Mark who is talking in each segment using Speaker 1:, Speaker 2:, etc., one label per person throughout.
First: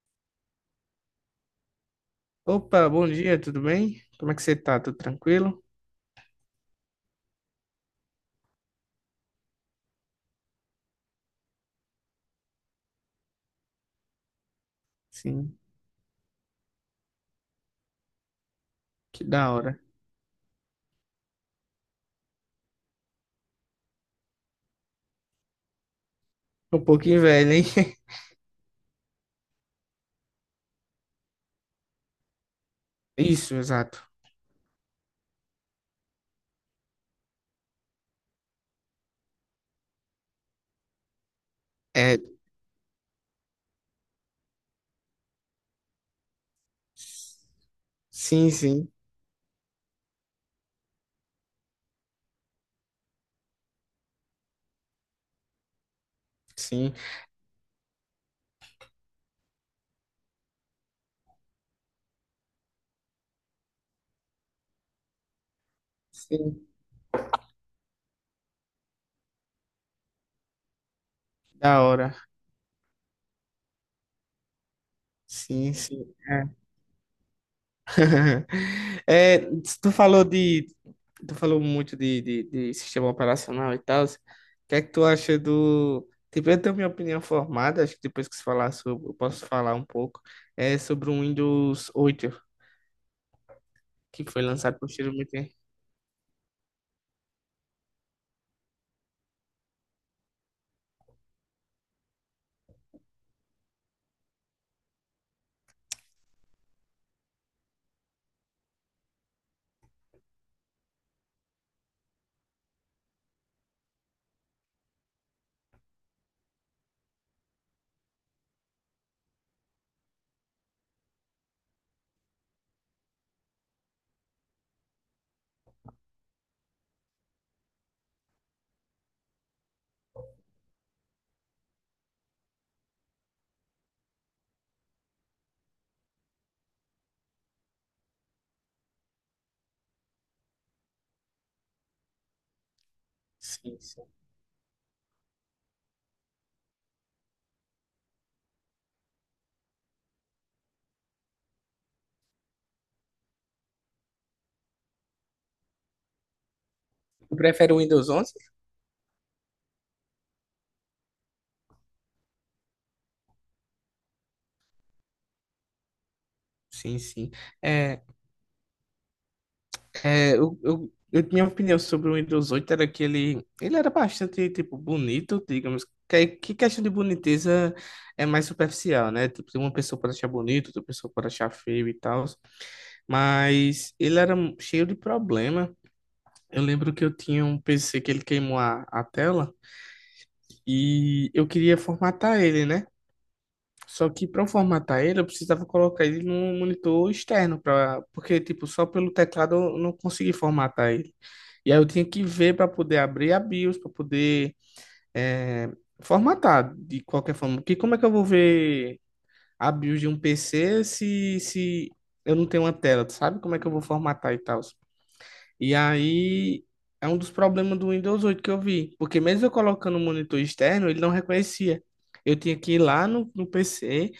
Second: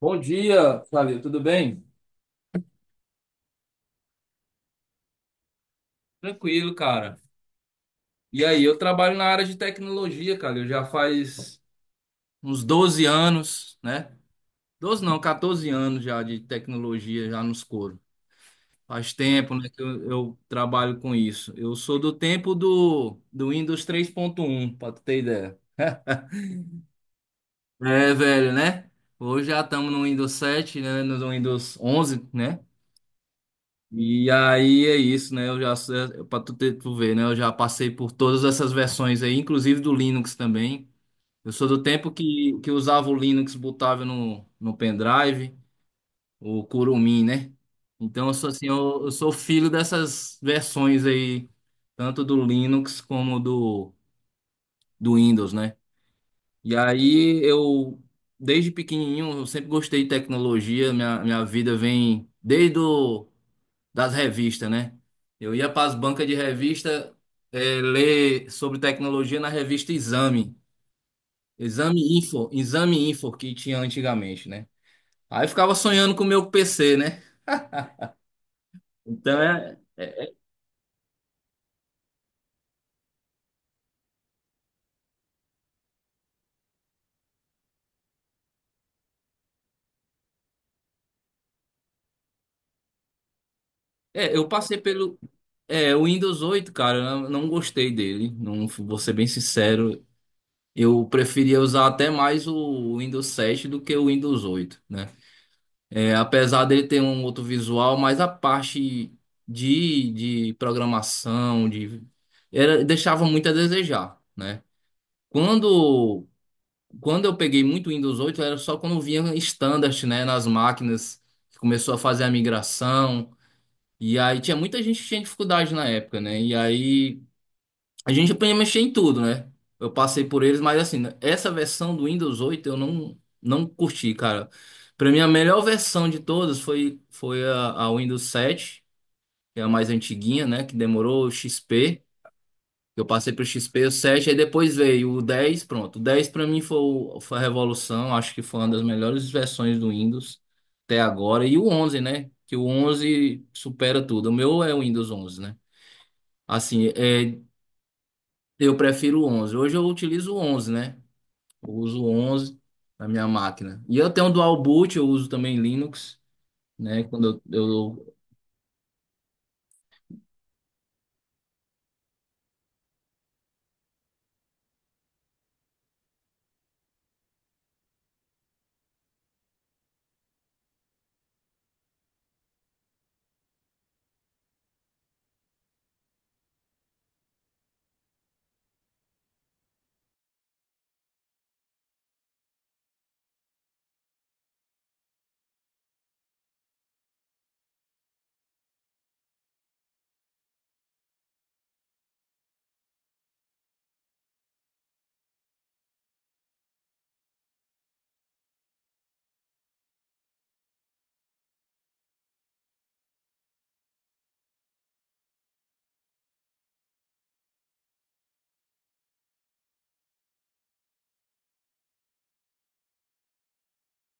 Speaker 1: Bom dia, Fábio, tudo bem?
Speaker 2: Opa, bom dia, tudo bem? Como é que você tá? Tudo tranquilo?
Speaker 1: Tranquilo, cara. E aí, eu trabalho na área de tecnologia, cara. Eu já faz uns 12 anos, né? 12 não,
Speaker 2: Sim,
Speaker 1: 14 anos já de tecnologia, já nos coros. Faz
Speaker 2: que da
Speaker 1: tempo, né,
Speaker 2: hora.
Speaker 1: que eu trabalho com isso. Eu sou do tempo do Windows 3.1, pra tu ter ideia.
Speaker 2: Um pouquinho velho, hein?
Speaker 1: É, velho, né? Hoje já estamos no Windows 7, né? No Windows 11, né?
Speaker 2: Isso, exato.
Speaker 1: E aí é isso, né? Eu já, para tu, tu ver, né? Eu já passei por todas essas versões aí, inclusive do Linux também. Eu sou do tempo
Speaker 2: É,
Speaker 1: que usava o Linux, botava no pendrive, o Kurumin, né? Então eu sou
Speaker 2: sim,
Speaker 1: assim,
Speaker 2: sim,
Speaker 1: eu sou filho dessas versões aí, tanto do Linux como do Windows, né? E
Speaker 2: sim,
Speaker 1: aí eu, desde pequenininho, eu sempre gostei de tecnologia, minha vida vem desde o das revistas, né? Eu ia para as bancas de
Speaker 2: sim,
Speaker 1: revista ler sobre tecnologia na revista Exame,
Speaker 2: da
Speaker 1: Exame
Speaker 2: hora.
Speaker 1: Info, Exame Info que tinha antigamente, né? Aí eu
Speaker 2: Sim,
Speaker 1: ficava sonhando
Speaker 2: sim.
Speaker 1: com o meu
Speaker 2: É.
Speaker 1: PC, né?
Speaker 2: É,
Speaker 1: Então é,
Speaker 2: tu falou de, tu falou muito de sistema operacional e tal. O que é que tu acha do? Tipo, eu tenho minha opinião formada, acho que depois que você falar sobre, eu posso falar um pouco, é sobre o Windows 8, que foi
Speaker 1: eu passei
Speaker 2: lançado
Speaker 1: pelo
Speaker 2: posteriormente.
Speaker 1: o Windows 8, cara, eu não gostei dele, não vou ser bem sincero. Eu preferia usar até mais o Windows 7 do que o Windows oito, né? É, apesar dele ter um outro visual, mas a parte de programação, deixava muito a desejar, né? Quando, quando eu peguei muito Windows 8 era só quando vinha standard, né, nas máquinas, que começou a fazer a migração, e aí tinha muita gente que tinha dificuldade na época, né? E aí a gente podia mexer em tudo, né? Eu passei por eles, mas assim, né, essa versão do Windows 8 eu não curti, cara. Pra mim, a melhor versão de todas foi a Windows sete, que é a mais antiguinha, né? Que demorou o XP. Eu passei pro
Speaker 2: Sim,
Speaker 1: XP, o
Speaker 2: sim.
Speaker 1: 7 aí depois veio o 10 pronto. O 10 pra mim foi a revolução, acho que foi uma das melhores versões do Windows até agora. E o onze, né? Que o 11 supera tudo. O meu é o Windows onze, né? Assim,
Speaker 2: Tu
Speaker 1: é.
Speaker 2: prefere o Windows 11?
Speaker 1: Eu prefiro o 11. Hoje eu utilizo o 11, né? Eu uso o 11 na minha máquina. E eu tenho um dual boot, eu uso também Linux,
Speaker 2: Sim,
Speaker 1: né?
Speaker 2: sim.
Speaker 1: Quando
Speaker 2: É,
Speaker 1: eu
Speaker 2: minha opinião sobre o Windows 8 era que ele era bastante, tipo, bonito, digamos. Que questão de boniteza é mais superficial, né? Tipo, uma pessoa pode achar bonito, outra pessoa pode achar feio e tal. Mas ele era cheio de problema. Eu lembro que eu tinha um PC que ele queimou a tela e eu queria formatar ele, né? Só que para eu formatar ele, eu precisava colocar ele num monitor externo, pra, porque, tipo, só pelo teclado eu não consegui formatar ele. E aí eu tinha que ver para poder abrir a BIOS, para poder eh, formatar de qualquer forma. Porque como é que eu vou ver a BIOS de um PC se eu não tenho uma tela, tu sabe? Como é que eu vou formatar e tal? E aí é um dos problemas do Windows 8 que eu vi, porque mesmo eu colocando um monitor externo, ele não reconhecia. Eu tinha que ir lá no PC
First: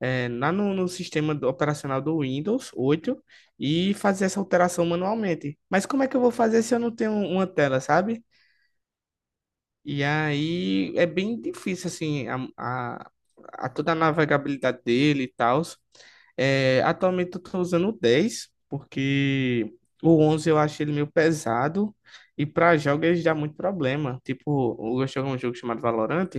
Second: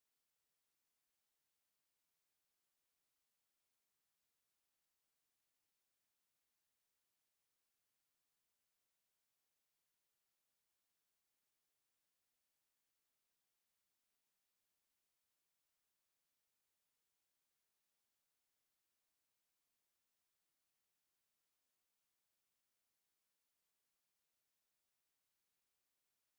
Speaker 2: lá no sistema operacional do Windows 8 e fazer essa alteração manualmente. Mas como é que eu vou fazer se eu não tenho uma tela, sabe? E aí é bem difícil, assim, a toda a navegabilidade dele e tal. É, atualmente eu tô usando o 10 porque o 11 eu acho ele meio pesado. E para jogos ele dá muito problema. Tipo, eu gosto de jogar um jogo chamado Valorant.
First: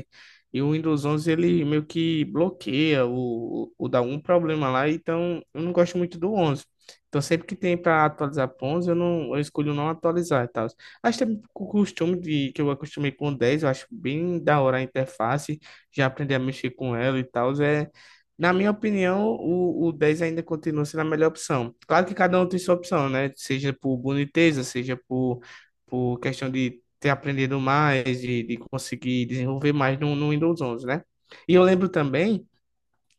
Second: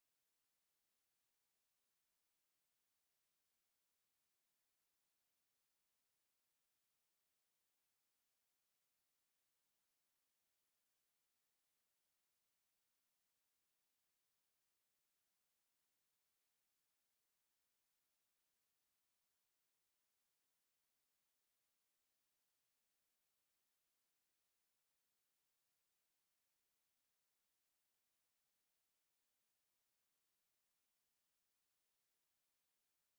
Speaker 2: E o Windows 11 ele meio que bloqueia ou dá algum problema lá. Então eu não gosto muito do 11. Então sempre que tem para atualizar pro 11 eu, não, eu escolho não atualizar e tal. Acho também o costume de, que eu acostumei com 10, eu acho bem da hora a interface, já aprendi a mexer com ela e tal. É, na minha opinião, o 10 ainda continua sendo a melhor opção. Claro que cada um tem sua opção, né? Seja por boniteza, seja por questão de ter aprendido mais, de conseguir desenvolver mais no Windows 11, né? E eu lembro também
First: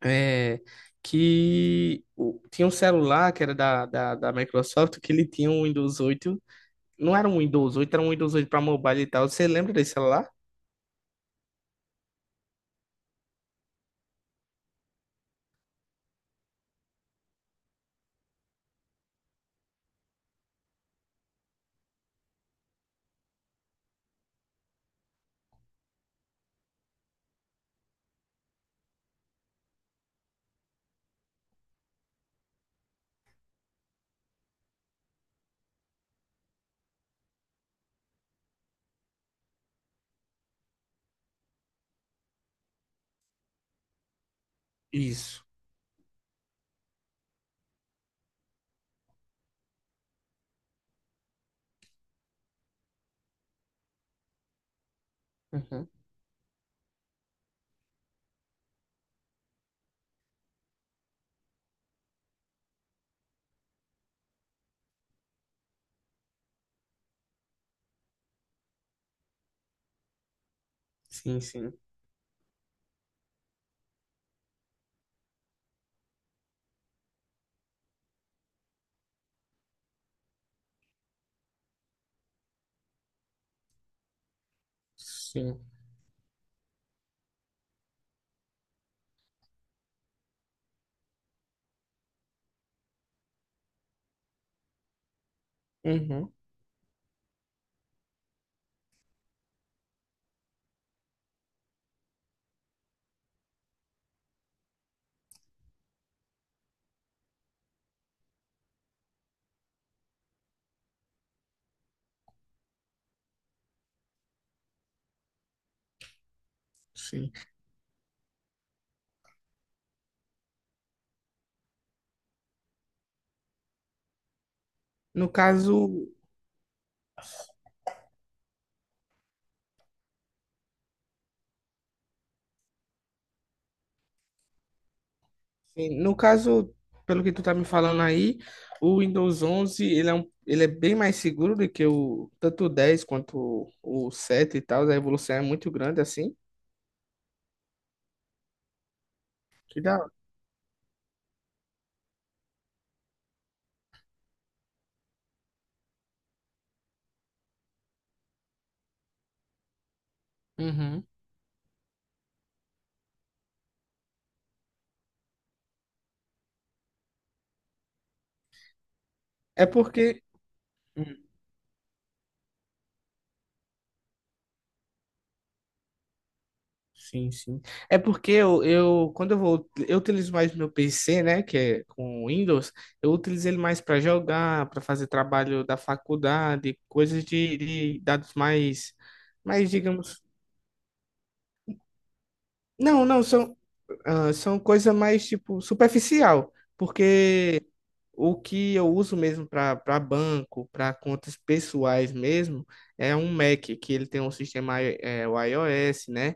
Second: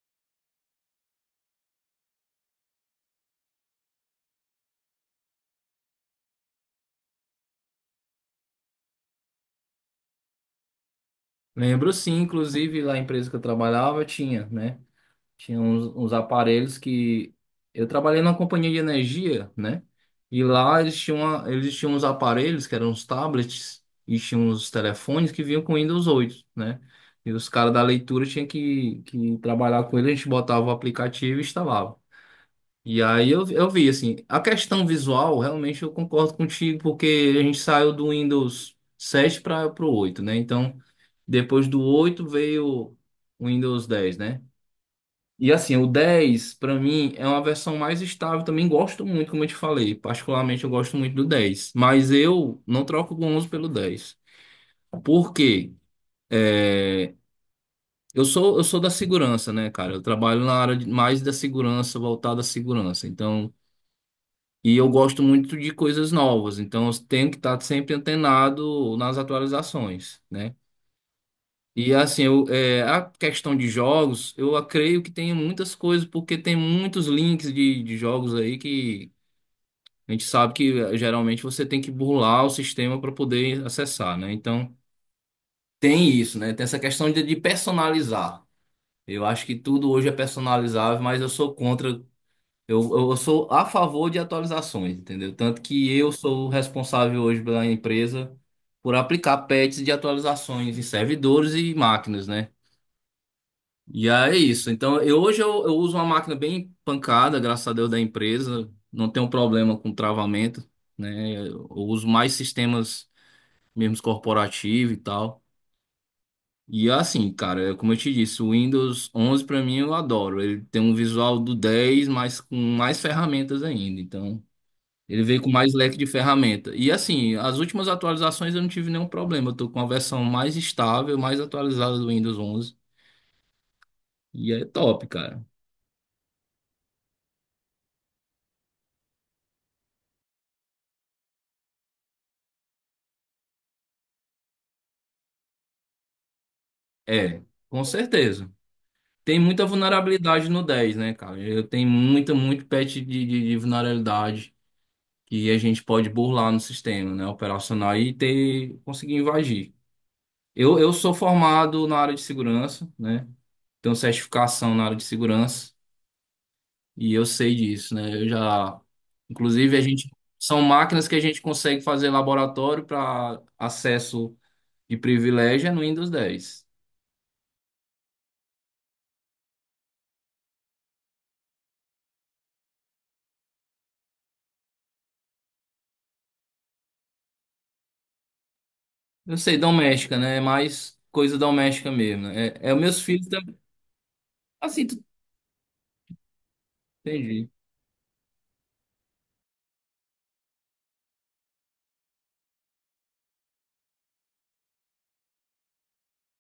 Speaker 2: é, que o- tinha um celular que era da Microsoft que ele tinha um Windows oito, não era um Windows oito, era um Windows 8 para mobile e tal. Você lembra desse celular?
Speaker 1: lembro sim, inclusive lá na empresa que eu trabalhava tinha, né? Tinha uns aparelhos que eu trabalhei numa companhia de energia, né? E lá eles tinham, eles tinham uns aparelhos que eram os tablets e tinham os telefones que vinham com Windows 8, né? E os caras da leitura tinham que trabalhar com ele, a gente botava o aplicativo e instalava. E aí eu vi, assim, a questão visual, realmente eu concordo contigo, porque a gente saiu do Windows 7 para o oito, né? Então, depois do 8 veio o Windows 10, né?
Speaker 2: Isso.
Speaker 1: E assim, o 10, para mim, é uma versão mais estável, também gosto muito, como eu te falei, particularmente eu gosto muito do 10, mas eu não troco o 11 pelo 10. Por quê?
Speaker 2: Uhum.
Speaker 1: É, eu sou da segurança, né, cara? Eu trabalho na área mais da segurança, voltada à segurança. Então, e eu gosto muito de coisas novas, então eu tenho que estar sempre antenado nas atualizações, né?
Speaker 2: Sim, sim.
Speaker 1: E assim, eu, é, a questão de jogos, creio que tem muitas coisas, porque tem muitos links de jogos aí que a gente sabe que geralmente você tem que burlar o sistema para poder acessar, né? Então
Speaker 2: Sim.
Speaker 1: tem isso, né? Tem essa questão de personalizar. Eu acho que tudo hoje é personalizável, mas eu sou contra. Eu sou a favor de atualizações, entendeu? Tanto que eu
Speaker 2: Uhum.
Speaker 1: sou o responsável hoje pela empresa por aplicar patches de atualizações em servidores e máquinas, né? E aí é isso. Então, hoje eu uso uma máquina bem pancada, graças a Deus, da empresa. Não tenho problema com travamento, né? Eu uso mais sistemas mesmo corporativos e tal. E assim,
Speaker 2: Sim.
Speaker 1: cara, é como eu te disse, o Windows 11 pra mim eu adoro. Ele tem um visual do 10, mas com mais ferramentas ainda. Então, ele
Speaker 2: No
Speaker 1: veio com mais
Speaker 2: caso,
Speaker 1: leque de ferramenta. E assim, as últimas atualizações eu não tive nenhum problema. Eu tô com a versão mais estável, mais atualizada do Windows 11. E é top, cara.
Speaker 2: sim, no caso, pelo que tu tá me falando aí, o Windows 11 ele é bem mais seguro do que o tanto o 10 quanto o 7 e tal. A evolução é muito grande assim.
Speaker 1: É, com certeza. Tem muita
Speaker 2: Que dá.
Speaker 1: vulnerabilidade no 10, né, cara? Eu tenho muita, muito patch de vulnerabilidade que a gente pode burlar no sistema, né, operacional e ter, conseguir invadir. Eu
Speaker 2: Uhum.
Speaker 1: sou formado na área de segurança, né? Tenho certificação na área de segurança. E eu sei disso, né? Eu já,
Speaker 2: É
Speaker 1: inclusive, a gente
Speaker 2: porque
Speaker 1: são máquinas que
Speaker 2: hum,
Speaker 1: a gente consegue fazer laboratório para acesso de privilégio é no Windows dez.
Speaker 2: sim, sim. É porque eu quando eu vou, eu utilizo mais meu PC, né, que é com Windows, eu utilizo ele mais para jogar, para fazer trabalho da faculdade, coisas de dados mais,
Speaker 1: Eu sei,
Speaker 2: mais,
Speaker 1: doméstica,
Speaker 2: digamos,
Speaker 1: né? É mais coisa doméstica mesmo, né? É, é os meus
Speaker 2: não, não,
Speaker 1: filhos também.
Speaker 2: são, ah, são
Speaker 1: Assim,
Speaker 2: coisa
Speaker 1: tu...
Speaker 2: mais, tipo, superficial,
Speaker 1: entendi.
Speaker 2: porque o que eu uso mesmo para banco, para contas pessoais mesmo, é um Mac, que ele tem um sistema, i- é, o iOS, né,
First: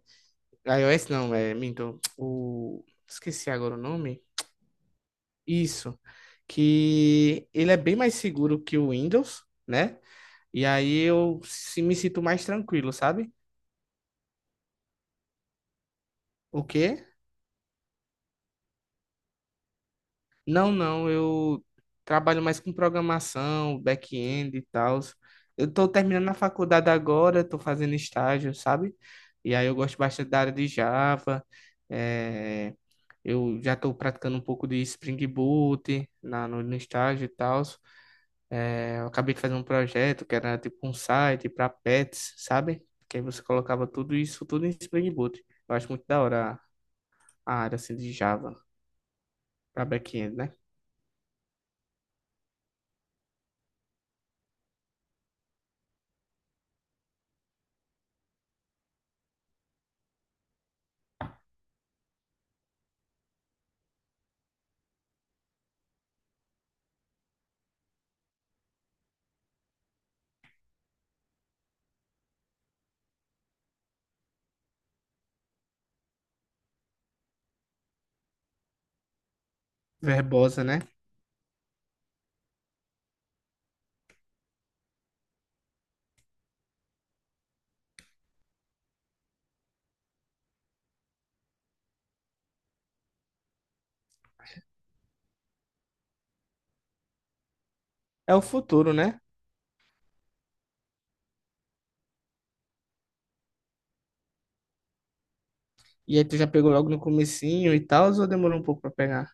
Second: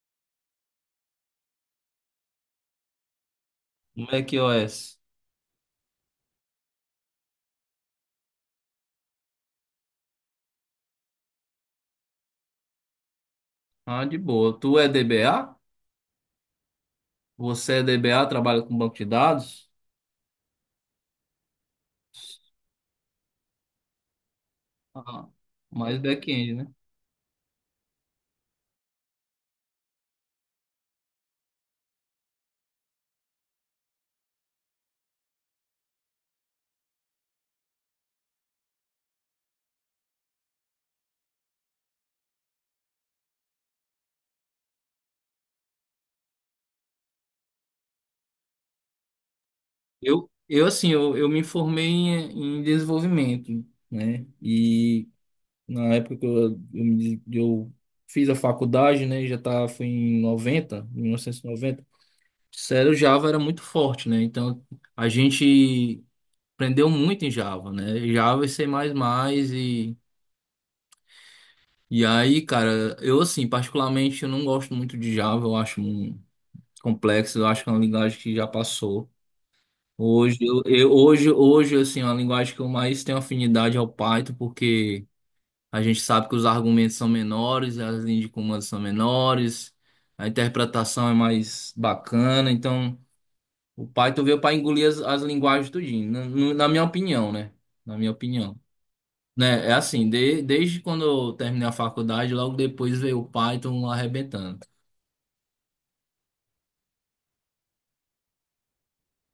Speaker 2: iOS não, é, minto, o... Esqueci agora o nome.
Speaker 1: macOS.
Speaker 2: Isso, que ele é bem mais seguro que o Windows, né? E aí eu se- me sinto mais tranquilo, sabe?
Speaker 1: Ah, de boa. Tu é DBA?
Speaker 2: O quê?
Speaker 1: Você é DBA, trabalha com banco de dados?
Speaker 2: Não, não, eu trabalho mais com programação, back-end e tal.
Speaker 1: Ah,
Speaker 2: Eu tô
Speaker 1: mais
Speaker 2: terminando a
Speaker 1: back-end, né?
Speaker 2: faculdade agora, tô fazendo estágio, sabe? E aí eu gosto bastante da área de Java, é... Eu já estou praticando um pouco de Spring Boot na, no, no estágio e tal. É, eu acabei de fazer um projeto que era tipo um site para pets, sabe? Que aí você colocava tudo isso, tudo em Spring Boot. Eu acho muito da hora a área assim de Java para
Speaker 1: Eu,
Speaker 2: back-end, né?
Speaker 1: eu assim, eu, eu me formei em, em desenvolvimento, né? E na época que eu fiz a faculdade, né? Já tá, foi em 90, 1990. Sério, o Java era muito forte, né? Então, a gente aprendeu muito em Java, né? Java e C++ e... E aí, cara, eu assim, particularmente, eu não gosto muito de Java. Complexo, eu acho que é uma linguagem que já passou. Hoje,
Speaker 2: Verbosa, né?
Speaker 1: hoje, assim, é uma linguagem que eu mais tenho afinidade ao Python, porque... A gente sabe que os argumentos são menores, as linhas de comando são menores, a interpretação é mais bacana. Então, o Python veio para engolir as linguagens tudinho, na, no- na minha opinião, né? Na minha
Speaker 2: É o
Speaker 1: opinião.
Speaker 2: futuro, né?
Speaker 1: Né? É assim, desde quando eu terminei a faculdade, logo depois veio o Python arrebentando.
Speaker 2: E aí tu já pegou logo no comecinho e tal, ou demorou um pouco para pegar?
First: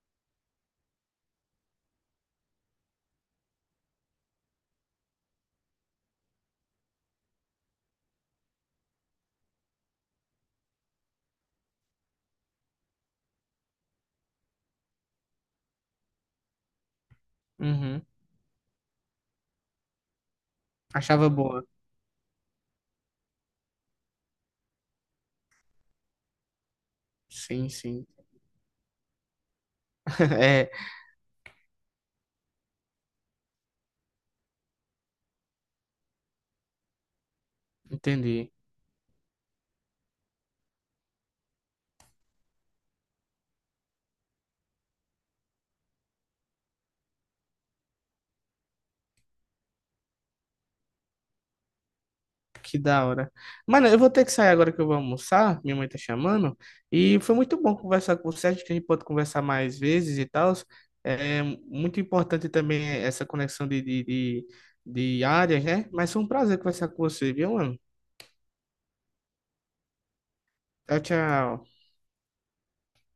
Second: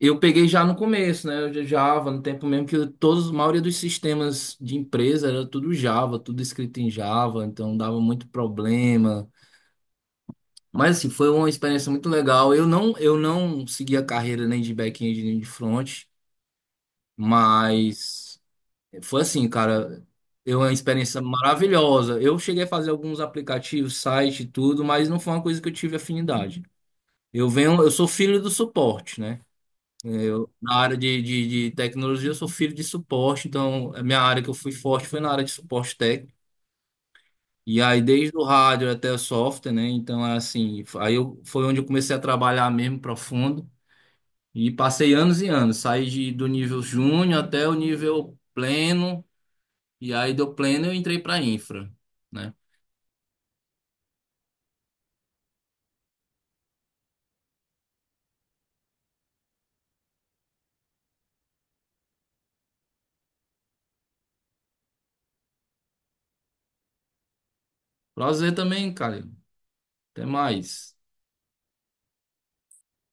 Speaker 1: Eu peguei já no começo, né? Eu já Java, no tempo mesmo que todos, a maioria dos sistemas de empresa era tudo Java, tudo escrito em Java, então dava muito problema. Mas assim, foi uma experiência muito legal. Eu não segui a carreira nem de back-end nem de front,
Speaker 2: Uhum.
Speaker 1: mas foi assim, cara, eu uma experiência
Speaker 2: Achava boa.
Speaker 1: maravilhosa. Eu cheguei a fazer alguns aplicativos, site e tudo, mas não foi uma coisa que eu tive afinidade. Eu
Speaker 2: Sim,
Speaker 1: venho, eu
Speaker 2: sim.
Speaker 1: sou filho do suporte, né? Eu,
Speaker 2: É,
Speaker 1: na área de tecnologia, eu sou filho de suporte, então a minha área que eu fui forte foi na área de suporte técnico. E aí, desde o
Speaker 2: entendi.
Speaker 1: hardware até o software, né? Então, é assim, aí eu, foi onde eu comecei a trabalhar mesmo profundo. E passei anos e anos, saí de, do nível júnior até o nível pleno, e aí do pleno eu entrei para infra, né?
Speaker 2: Que da hora. Mano, eu vou ter que sair agora que eu vou almoçar. Minha mãe tá chamando. E foi muito bom conversar com você. Acho que a gente pode conversar mais vezes e tal. É muito importante também essa conexão de áreas, né? Mas foi um prazer conversar com você, viu, mano?
Speaker 1: Prazer também, cara. Até mais.
Speaker 2: Tchau, tchau.